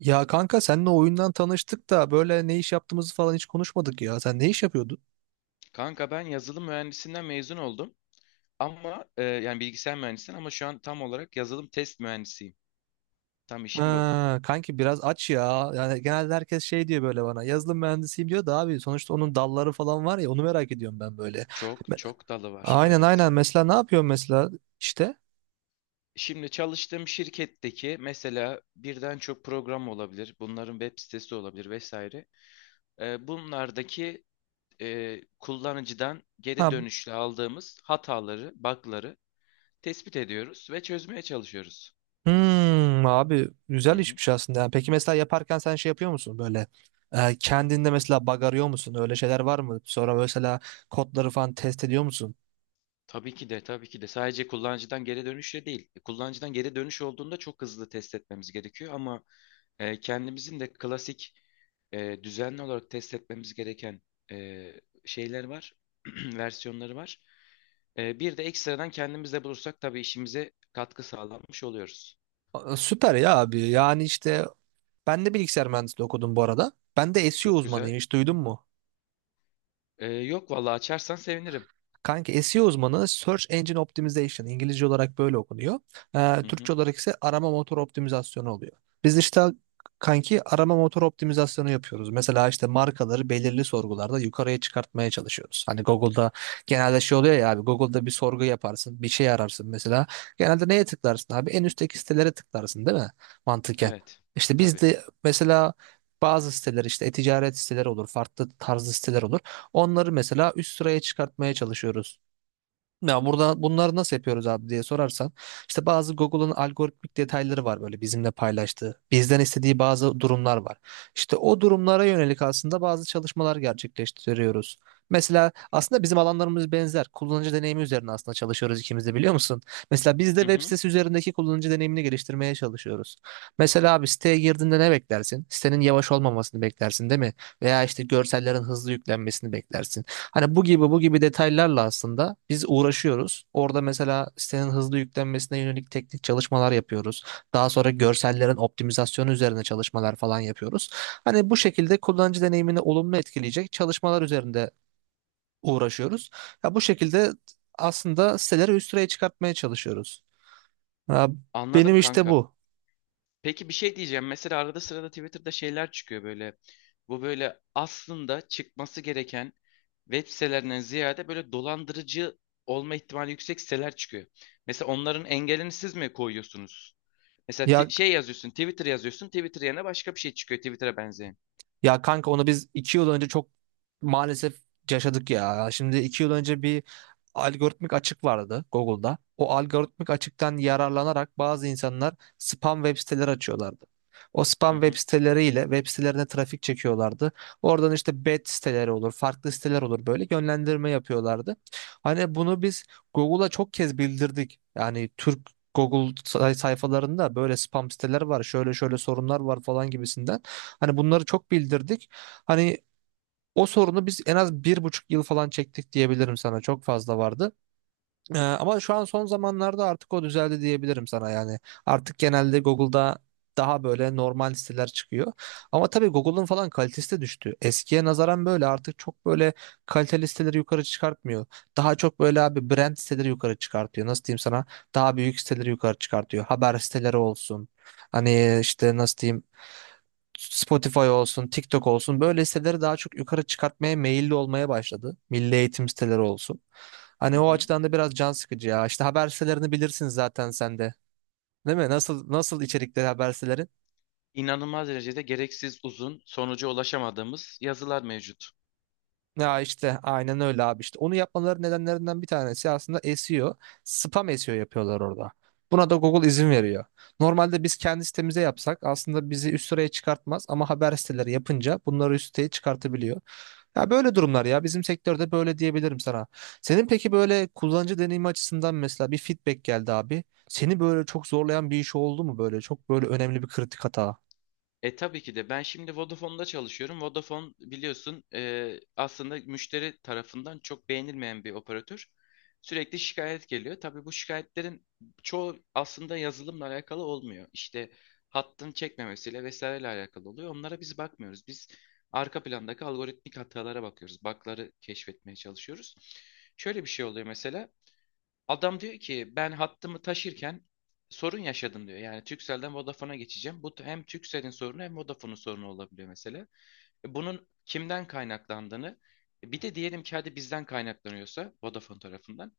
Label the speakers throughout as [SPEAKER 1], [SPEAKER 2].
[SPEAKER 1] Ya kanka seninle oyundan tanıştık da böyle ne iş yaptığımızı falan hiç konuşmadık ya. Sen ne iş yapıyordun?
[SPEAKER 2] Kanka ben yazılım mühendisinden mezun oldum. Ama yani bilgisayar mühendisinden ama şu an tam olarak yazılım test mühendisiyim. Tam işim bu.
[SPEAKER 1] Ha, kanki biraz aç ya. Yani genelde herkes şey diyor böyle bana. Yazılım mühendisiyim diyor da abi sonuçta onun dalları falan var ya onu merak ediyorum ben böyle.
[SPEAKER 2] Çok
[SPEAKER 1] Me-
[SPEAKER 2] çok dalı var.
[SPEAKER 1] Aynen
[SPEAKER 2] Evet.
[SPEAKER 1] aynen, mesela ne yapıyorsun mesela işte?
[SPEAKER 2] Şimdi çalıştığım şirketteki mesela birden çok program olabilir. Bunların web sitesi olabilir vesaire. Bunlardaki kullanıcıdan geri
[SPEAKER 1] Ha.
[SPEAKER 2] dönüşle aldığımız hataları, bug'ları tespit ediyoruz ve çözmeye çalışıyoruz.
[SPEAKER 1] Hmm, abi güzel işmiş aslında. Yani peki mesela yaparken sen şey yapıyor musun böyle kendinde mesela bug arıyor musun? Öyle şeyler var mı? Sonra mesela kodları falan test ediyor musun?
[SPEAKER 2] Tabii ki de, tabii ki de. Sadece kullanıcıdan geri dönüşle değil. Kullanıcıdan geri dönüş olduğunda çok hızlı test etmemiz gerekiyor ama kendimizin de klasik düzenli olarak test etmemiz gereken e, şeyler var, versiyonları var. Bir de ekstradan kendimiz de bulursak tabii işimize katkı sağlanmış oluyoruz.
[SPEAKER 1] Aa, süper ya abi. Yani işte ben de bilgisayar mühendisliği okudum bu arada. Ben de SEO
[SPEAKER 2] Çok güzel.
[SPEAKER 1] uzmanıyım, hiç duydun mu?
[SPEAKER 2] Yok vallahi açarsan sevinirim.
[SPEAKER 1] Kanka SEO uzmanı Search Engine Optimization İngilizce olarak böyle okunuyor.
[SPEAKER 2] Hı hı.
[SPEAKER 1] Türkçe olarak ise arama motor optimizasyonu oluyor. Biz işte kanki arama motor optimizasyonu yapıyoruz. Mesela işte markaları belirli sorgularda yukarıya çıkartmaya çalışıyoruz. Hani Google'da genelde şey oluyor ya abi, Google'da bir sorgu yaparsın, bir şey ararsın mesela. Genelde neye tıklarsın abi, en üstteki sitelere tıklarsın değil mi mantıken.
[SPEAKER 2] Evet,
[SPEAKER 1] İşte biz
[SPEAKER 2] tabii.
[SPEAKER 1] de mesela bazı siteler, işte e-ticaret siteleri olur, farklı tarzı siteler olur. Onları mesela üst sıraya çıkartmaya çalışıyoruz. Ya burada bunları nasıl yapıyoruz abi diye sorarsan, işte bazı Google'ın algoritmik detayları var böyle bizimle paylaştığı. Bizden istediği bazı durumlar var. İşte o durumlara yönelik aslında bazı çalışmalar gerçekleştiriyoruz. Mesela aslında bizim alanlarımız benzer. Kullanıcı deneyimi üzerine aslında çalışıyoruz ikimiz de, biliyor musun? Mesela biz de
[SPEAKER 2] Hı
[SPEAKER 1] web
[SPEAKER 2] hı.
[SPEAKER 1] sitesi üzerindeki kullanıcı deneyimini geliştirmeye çalışıyoruz. Mesela abi siteye girdiğinde ne beklersin? Sitenin yavaş olmamasını beklersin değil mi? Veya işte görsellerin hızlı yüklenmesini beklersin. Hani bu gibi bu gibi detaylarla aslında biz uğraşıyoruz. Orada mesela sitenin hızlı yüklenmesine yönelik teknik çalışmalar yapıyoruz. Daha sonra görsellerin optimizasyonu üzerine çalışmalar falan yapıyoruz. Hani bu şekilde kullanıcı deneyimini olumlu etkileyecek çalışmalar üzerinde uğraşıyoruz. Ya bu şekilde aslında siteleri üst sıraya çıkartmaya çalışıyoruz. Ya benim
[SPEAKER 2] Anladım
[SPEAKER 1] işte
[SPEAKER 2] kanka.
[SPEAKER 1] bu.
[SPEAKER 2] Peki bir şey diyeceğim. Mesela arada sırada Twitter'da şeyler çıkıyor böyle. Bu böyle aslında çıkması gereken web sitelerinden ziyade böyle dolandırıcı olma ihtimali yüksek siteler çıkıyor. Mesela onların engelini siz mi koyuyorsunuz? Mesela
[SPEAKER 1] Ya
[SPEAKER 2] şey yazıyorsun, Twitter yazıyorsun, Twitter yerine başka bir şey çıkıyor Twitter'a benzeyen.
[SPEAKER 1] Ya kanka, onu biz 2 yıl önce çok maalesef yaşadık ya. Şimdi 2 yıl önce bir algoritmik açık vardı Google'da. O algoritmik açıktan yararlanarak bazı insanlar spam web siteleri açıyorlardı. O
[SPEAKER 2] Hı
[SPEAKER 1] spam web
[SPEAKER 2] hı,
[SPEAKER 1] siteleriyle web sitelerine trafik çekiyorlardı. Oradan işte bet siteleri olur, farklı siteler olur, böyle yönlendirme yapıyorlardı. Hani bunu biz Google'a çok kez bildirdik. Yani Türk Google sayfalarında böyle spam siteler var, şöyle şöyle sorunlar var falan gibisinden. Hani bunları çok bildirdik. Hani o sorunu biz en az 1,5 yıl falan çektik diyebilirim sana. Çok fazla vardı. Ama şu an son zamanlarda artık o düzeldi diyebilirim sana yani. Artık genelde Google'da daha böyle normal siteler çıkıyor. Ama tabii Google'ın falan kalitesi de düştü. Eskiye nazaran böyle artık çok böyle kaliteli siteleri yukarı çıkartmıyor. Daha çok böyle abi brand siteleri yukarı çıkartıyor. Nasıl diyeyim sana? Daha büyük siteleri yukarı çıkartıyor. Haber siteleri olsun. Hani işte nasıl diyeyim, Spotify olsun, TikTok olsun, böyle siteleri daha çok yukarı çıkartmaya meyilli olmaya başladı. Milli eğitim siteleri olsun.
[SPEAKER 2] hı
[SPEAKER 1] Hani o
[SPEAKER 2] hı.
[SPEAKER 1] açıdan da biraz can sıkıcı ya. İşte haber sitelerini bilirsin zaten sen de. Değil mi? Nasıl nasıl içerikleri haber siteleri?
[SPEAKER 2] İnanılmaz derecede gereksiz uzun, sonuca ulaşamadığımız yazılar mevcut.
[SPEAKER 1] Ya işte aynen öyle abi, işte onu yapmaları nedenlerinden bir tanesi aslında SEO, spam SEO yapıyorlar orada. Buna da Google izin veriyor. Normalde biz kendi sitemize yapsak aslında bizi üst sıraya çıkartmaz ama haber siteleri yapınca bunları üst siteye çıkartabiliyor. Ya böyle durumlar ya, bizim sektörde böyle diyebilirim sana. Senin peki böyle kullanıcı deneyimi açısından mesela bir feedback geldi abi. Seni böyle çok zorlayan bir iş oldu mu, böyle çok böyle önemli bir kritik hata?
[SPEAKER 2] Tabii ki de ben şimdi Vodafone'da çalışıyorum. Vodafone biliyorsun, aslında müşteri tarafından çok beğenilmeyen bir operatör. Sürekli şikayet geliyor. Tabii bu şikayetlerin çoğu aslında yazılımla alakalı olmuyor. İşte hattın çekmemesiyle vesaireyle alakalı oluyor. Onlara biz bakmıyoruz. Biz arka plandaki algoritmik hatalara bakıyoruz. Bug'ları keşfetmeye çalışıyoruz. Şöyle bir şey oluyor mesela. Adam diyor ki ben hattımı taşırken sorun yaşadım diyor. Yani Turkcell'den Vodafone'a geçeceğim. Bu hem Turkcell'in sorunu hem Vodafone'un sorunu olabiliyor mesela. Bunun kimden kaynaklandığını, bir de diyelim ki hadi bizden kaynaklanıyorsa Vodafone tarafından.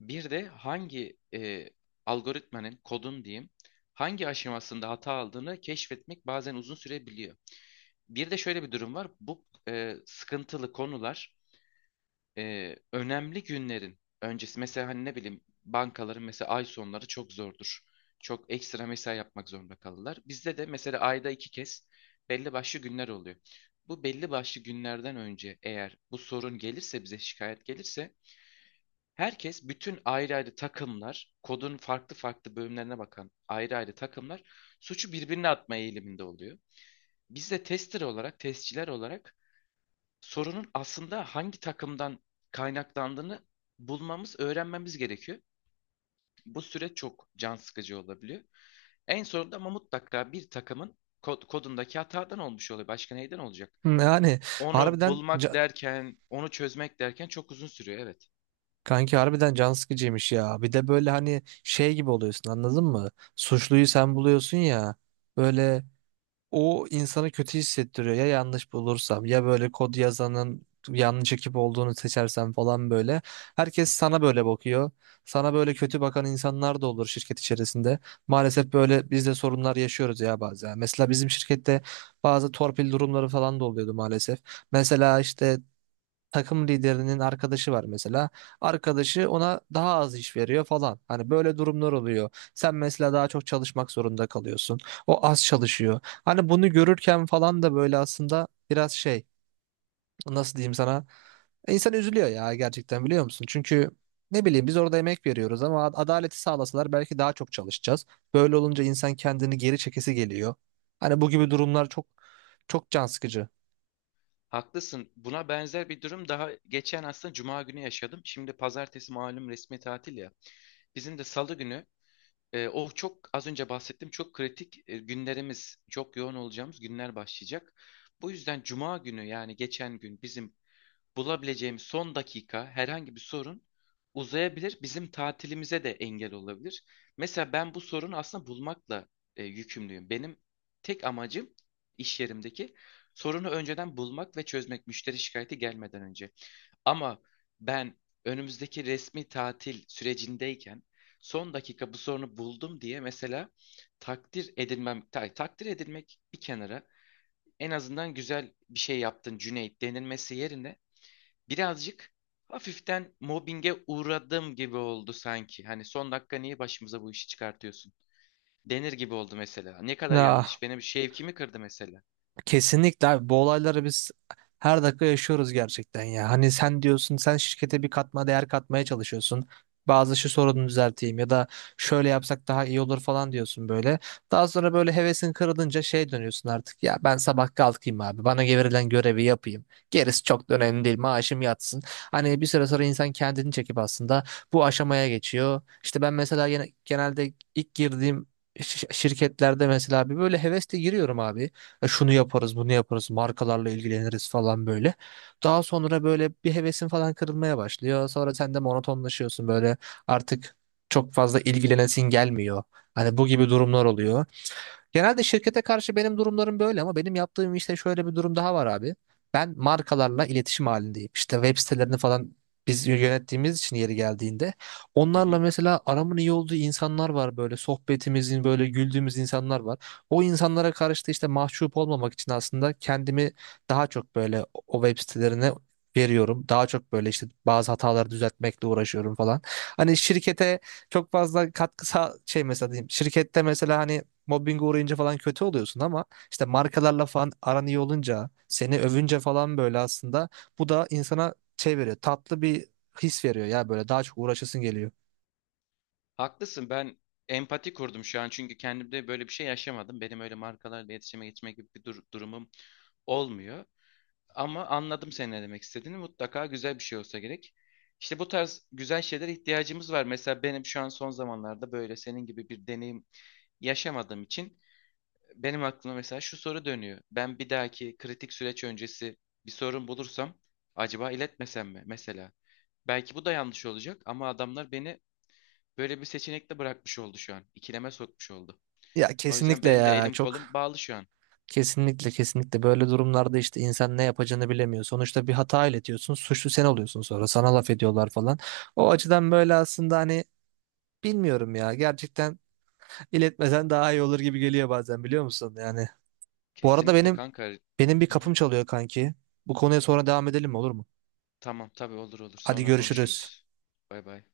[SPEAKER 2] Bir de hangi algoritmanın, kodun diyeyim, hangi aşamasında hata aldığını keşfetmek bazen uzun sürebiliyor. Bir de şöyle bir durum var. Bu sıkıntılı konular, önemli günlerin öncesi, mesela hani ne bileyim bankaların mesela ay sonları çok zordur. Çok ekstra mesai yapmak zorunda kalırlar. Bizde de mesela ayda iki kez belli başlı günler oluyor. Bu belli başlı günlerden önce eğer bu sorun gelirse, bize şikayet gelirse, herkes, bütün ayrı ayrı takımlar, kodun farklı farklı bölümlerine bakan ayrı ayrı takımlar, suçu birbirine atma eğiliminde oluyor. Biz de tester olarak, testçiler olarak sorunun aslında hangi takımdan kaynaklandığını bulmamız, öğrenmemiz gerekiyor. Bu süreç çok can sıkıcı olabiliyor. En sonunda ama mutlaka bir takımın kodundaki hatadan olmuş oluyor. Başka neyden olacak?
[SPEAKER 1] Yani
[SPEAKER 2] Onu
[SPEAKER 1] harbiden
[SPEAKER 2] bulmak
[SPEAKER 1] ca-
[SPEAKER 2] derken, onu çözmek derken çok uzun sürüyor. Evet.
[SPEAKER 1] Kanki harbiden can sıkıcıymış ya. Bir de böyle hani şey gibi oluyorsun, anladın mı? Suçluyu sen buluyorsun ya. Böyle o insanı kötü hissettiriyor. Ya yanlış bulursam, ya böyle kod yazanın yanlış ekip olduğunu seçersem falan böyle. Herkes sana böyle bakıyor. Sana böyle kötü bakan insanlar da olur şirket içerisinde. Maalesef böyle biz de sorunlar yaşıyoruz ya bazen. Mesela bizim şirkette bazı torpil durumları falan da oluyordu maalesef. Mesela işte takım liderinin arkadaşı var mesela. Arkadaşı ona daha az iş veriyor falan. Hani böyle durumlar oluyor. Sen mesela daha çok çalışmak zorunda kalıyorsun. O az çalışıyor. Hani bunu görürken falan da böyle aslında biraz şey, nasıl diyeyim sana, İnsan üzülüyor ya gerçekten, biliyor musun? Çünkü ne bileyim biz orada emek veriyoruz ama adaleti sağlasalar belki daha çok çalışacağız. Böyle olunca insan kendini geri çekesi geliyor. Hani bu gibi durumlar çok çok can sıkıcı.
[SPEAKER 2] Haklısın. Buna benzer bir durum daha geçen aslında Cuma günü yaşadım. Şimdi pazartesi malum resmi tatil ya. Bizim de salı günü, o çok az önce bahsettim, çok kritik günlerimiz, çok yoğun olacağımız günler başlayacak. Bu yüzden Cuma günü, yani geçen gün, bizim bulabileceğim son dakika herhangi bir sorun uzayabilir, bizim tatilimize de engel olabilir. Mesela ben bu sorunu aslında bulmakla yükümlüyüm. Benim tek amacım iş yerimdeki sorunu önceden bulmak ve çözmek, müşteri şikayeti gelmeden önce. Ama ben önümüzdeki resmi tatil sürecindeyken son dakika bu sorunu buldum diye mesela takdir edilmem, takdir edilmek bir kenara, en azından "güzel bir şey yaptın Cüneyt" denilmesi yerine, birazcık hafiften mobbinge uğradım gibi oldu sanki. Hani "son dakika niye başımıza bu işi çıkartıyorsun?" denir gibi oldu mesela. Ne kadar
[SPEAKER 1] Ya
[SPEAKER 2] yanlış. Benim şevkimi kırdı mesela.
[SPEAKER 1] kesinlikle abi, bu olayları biz her dakika yaşıyoruz gerçekten ya. Hani sen diyorsun sen şirkete bir katma değer katmaya çalışıyorsun. Bazı şu sorunu düzelteyim ya da şöyle yapsak daha iyi olur falan diyorsun böyle. Daha sonra böyle hevesin kırılınca şey dönüyorsun artık, ya ben sabah kalkayım abi bana verilen görevi yapayım. Gerisi çok da önemli değil, maaşım yatsın. Hani bir süre sonra insan kendini çekip aslında bu aşamaya geçiyor. İşte ben mesela genelde ilk girdiğim şirketlerde mesela bir böyle hevesle giriyorum abi. Şunu yaparız, bunu yaparız, markalarla ilgileniriz falan böyle. Daha sonra böyle bir hevesin falan kırılmaya başlıyor. Sonra sen de monotonlaşıyorsun böyle, artık çok fazla ilgilenesin gelmiyor. Hani bu gibi durumlar oluyor. Genelde şirkete karşı benim durumlarım böyle ama benim yaptığım işte şöyle bir durum daha var abi. Ben markalarla iletişim halindeyim. İşte web sitelerini falan biz yönettiğimiz için yeri geldiğinde
[SPEAKER 2] Hı
[SPEAKER 1] onlarla
[SPEAKER 2] hı.
[SPEAKER 1] mesela aramın iyi olduğu insanlar var, böyle sohbetimizin böyle güldüğümüz insanlar var. O insanlara karşı da işte mahcup olmamak için aslında kendimi daha çok böyle o web sitelerine veriyorum. Daha çok böyle işte bazı hataları düzeltmekle uğraşıyorum falan. Hani şirkete çok fazla katkısa şey mesela diyeyim. Şirkette mesela hani mobbinge uğrayınca falan kötü oluyorsun ama işte markalarla falan aran iyi olunca, seni övünce falan böyle aslında bu da insana şey veriyor, tatlı bir his veriyor ya, böyle daha çok uğraşasın geliyor.
[SPEAKER 2] Haklısın. Ben empati kurdum şu an, çünkü kendimde böyle bir şey yaşamadım. Benim öyle markalarla iletişime geçme gibi bir durumum olmuyor. Ama anladım senin ne demek istediğini. Mutlaka güzel bir şey olsa gerek. İşte bu tarz güzel şeylere ihtiyacımız var. Mesela benim şu an son zamanlarda böyle senin gibi bir deneyim yaşamadığım için benim aklıma mesela şu soru dönüyor. Ben bir dahaki kritik süreç öncesi bir sorun bulursam acaba iletmesem mi mesela? Belki bu da yanlış olacak ama adamlar beni böyle bir seçenekle bırakmış oldu şu an. İkileme sokmuş oldu.
[SPEAKER 1] Ya
[SPEAKER 2] O yüzden
[SPEAKER 1] kesinlikle
[SPEAKER 2] benim de
[SPEAKER 1] ya
[SPEAKER 2] elim
[SPEAKER 1] çok
[SPEAKER 2] kolum bağlı şu an.
[SPEAKER 1] kesinlikle böyle durumlarda işte insan ne yapacağını bilemiyor. Sonuçta bir hata iletiyorsun, suçlu sen oluyorsun, sonra sana laf ediyorlar falan. O açıdan böyle aslında hani, bilmiyorum ya gerçekten, İletmesen daha iyi olur gibi geliyor bazen, biliyor musun? Yani bu arada
[SPEAKER 2] Kesinlikle
[SPEAKER 1] benim
[SPEAKER 2] kanka.
[SPEAKER 1] benim bir
[SPEAKER 2] Hı hı.
[SPEAKER 1] kapım çalıyor kanki. Bu konuya sonra devam edelim mi, olur mu?
[SPEAKER 2] Tamam, tabii, olur olur.
[SPEAKER 1] Hadi
[SPEAKER 2] Sonra
[SPEAKER 1] görüşürüz.
[SPEAKER 2] konuşuruz. Bay bay.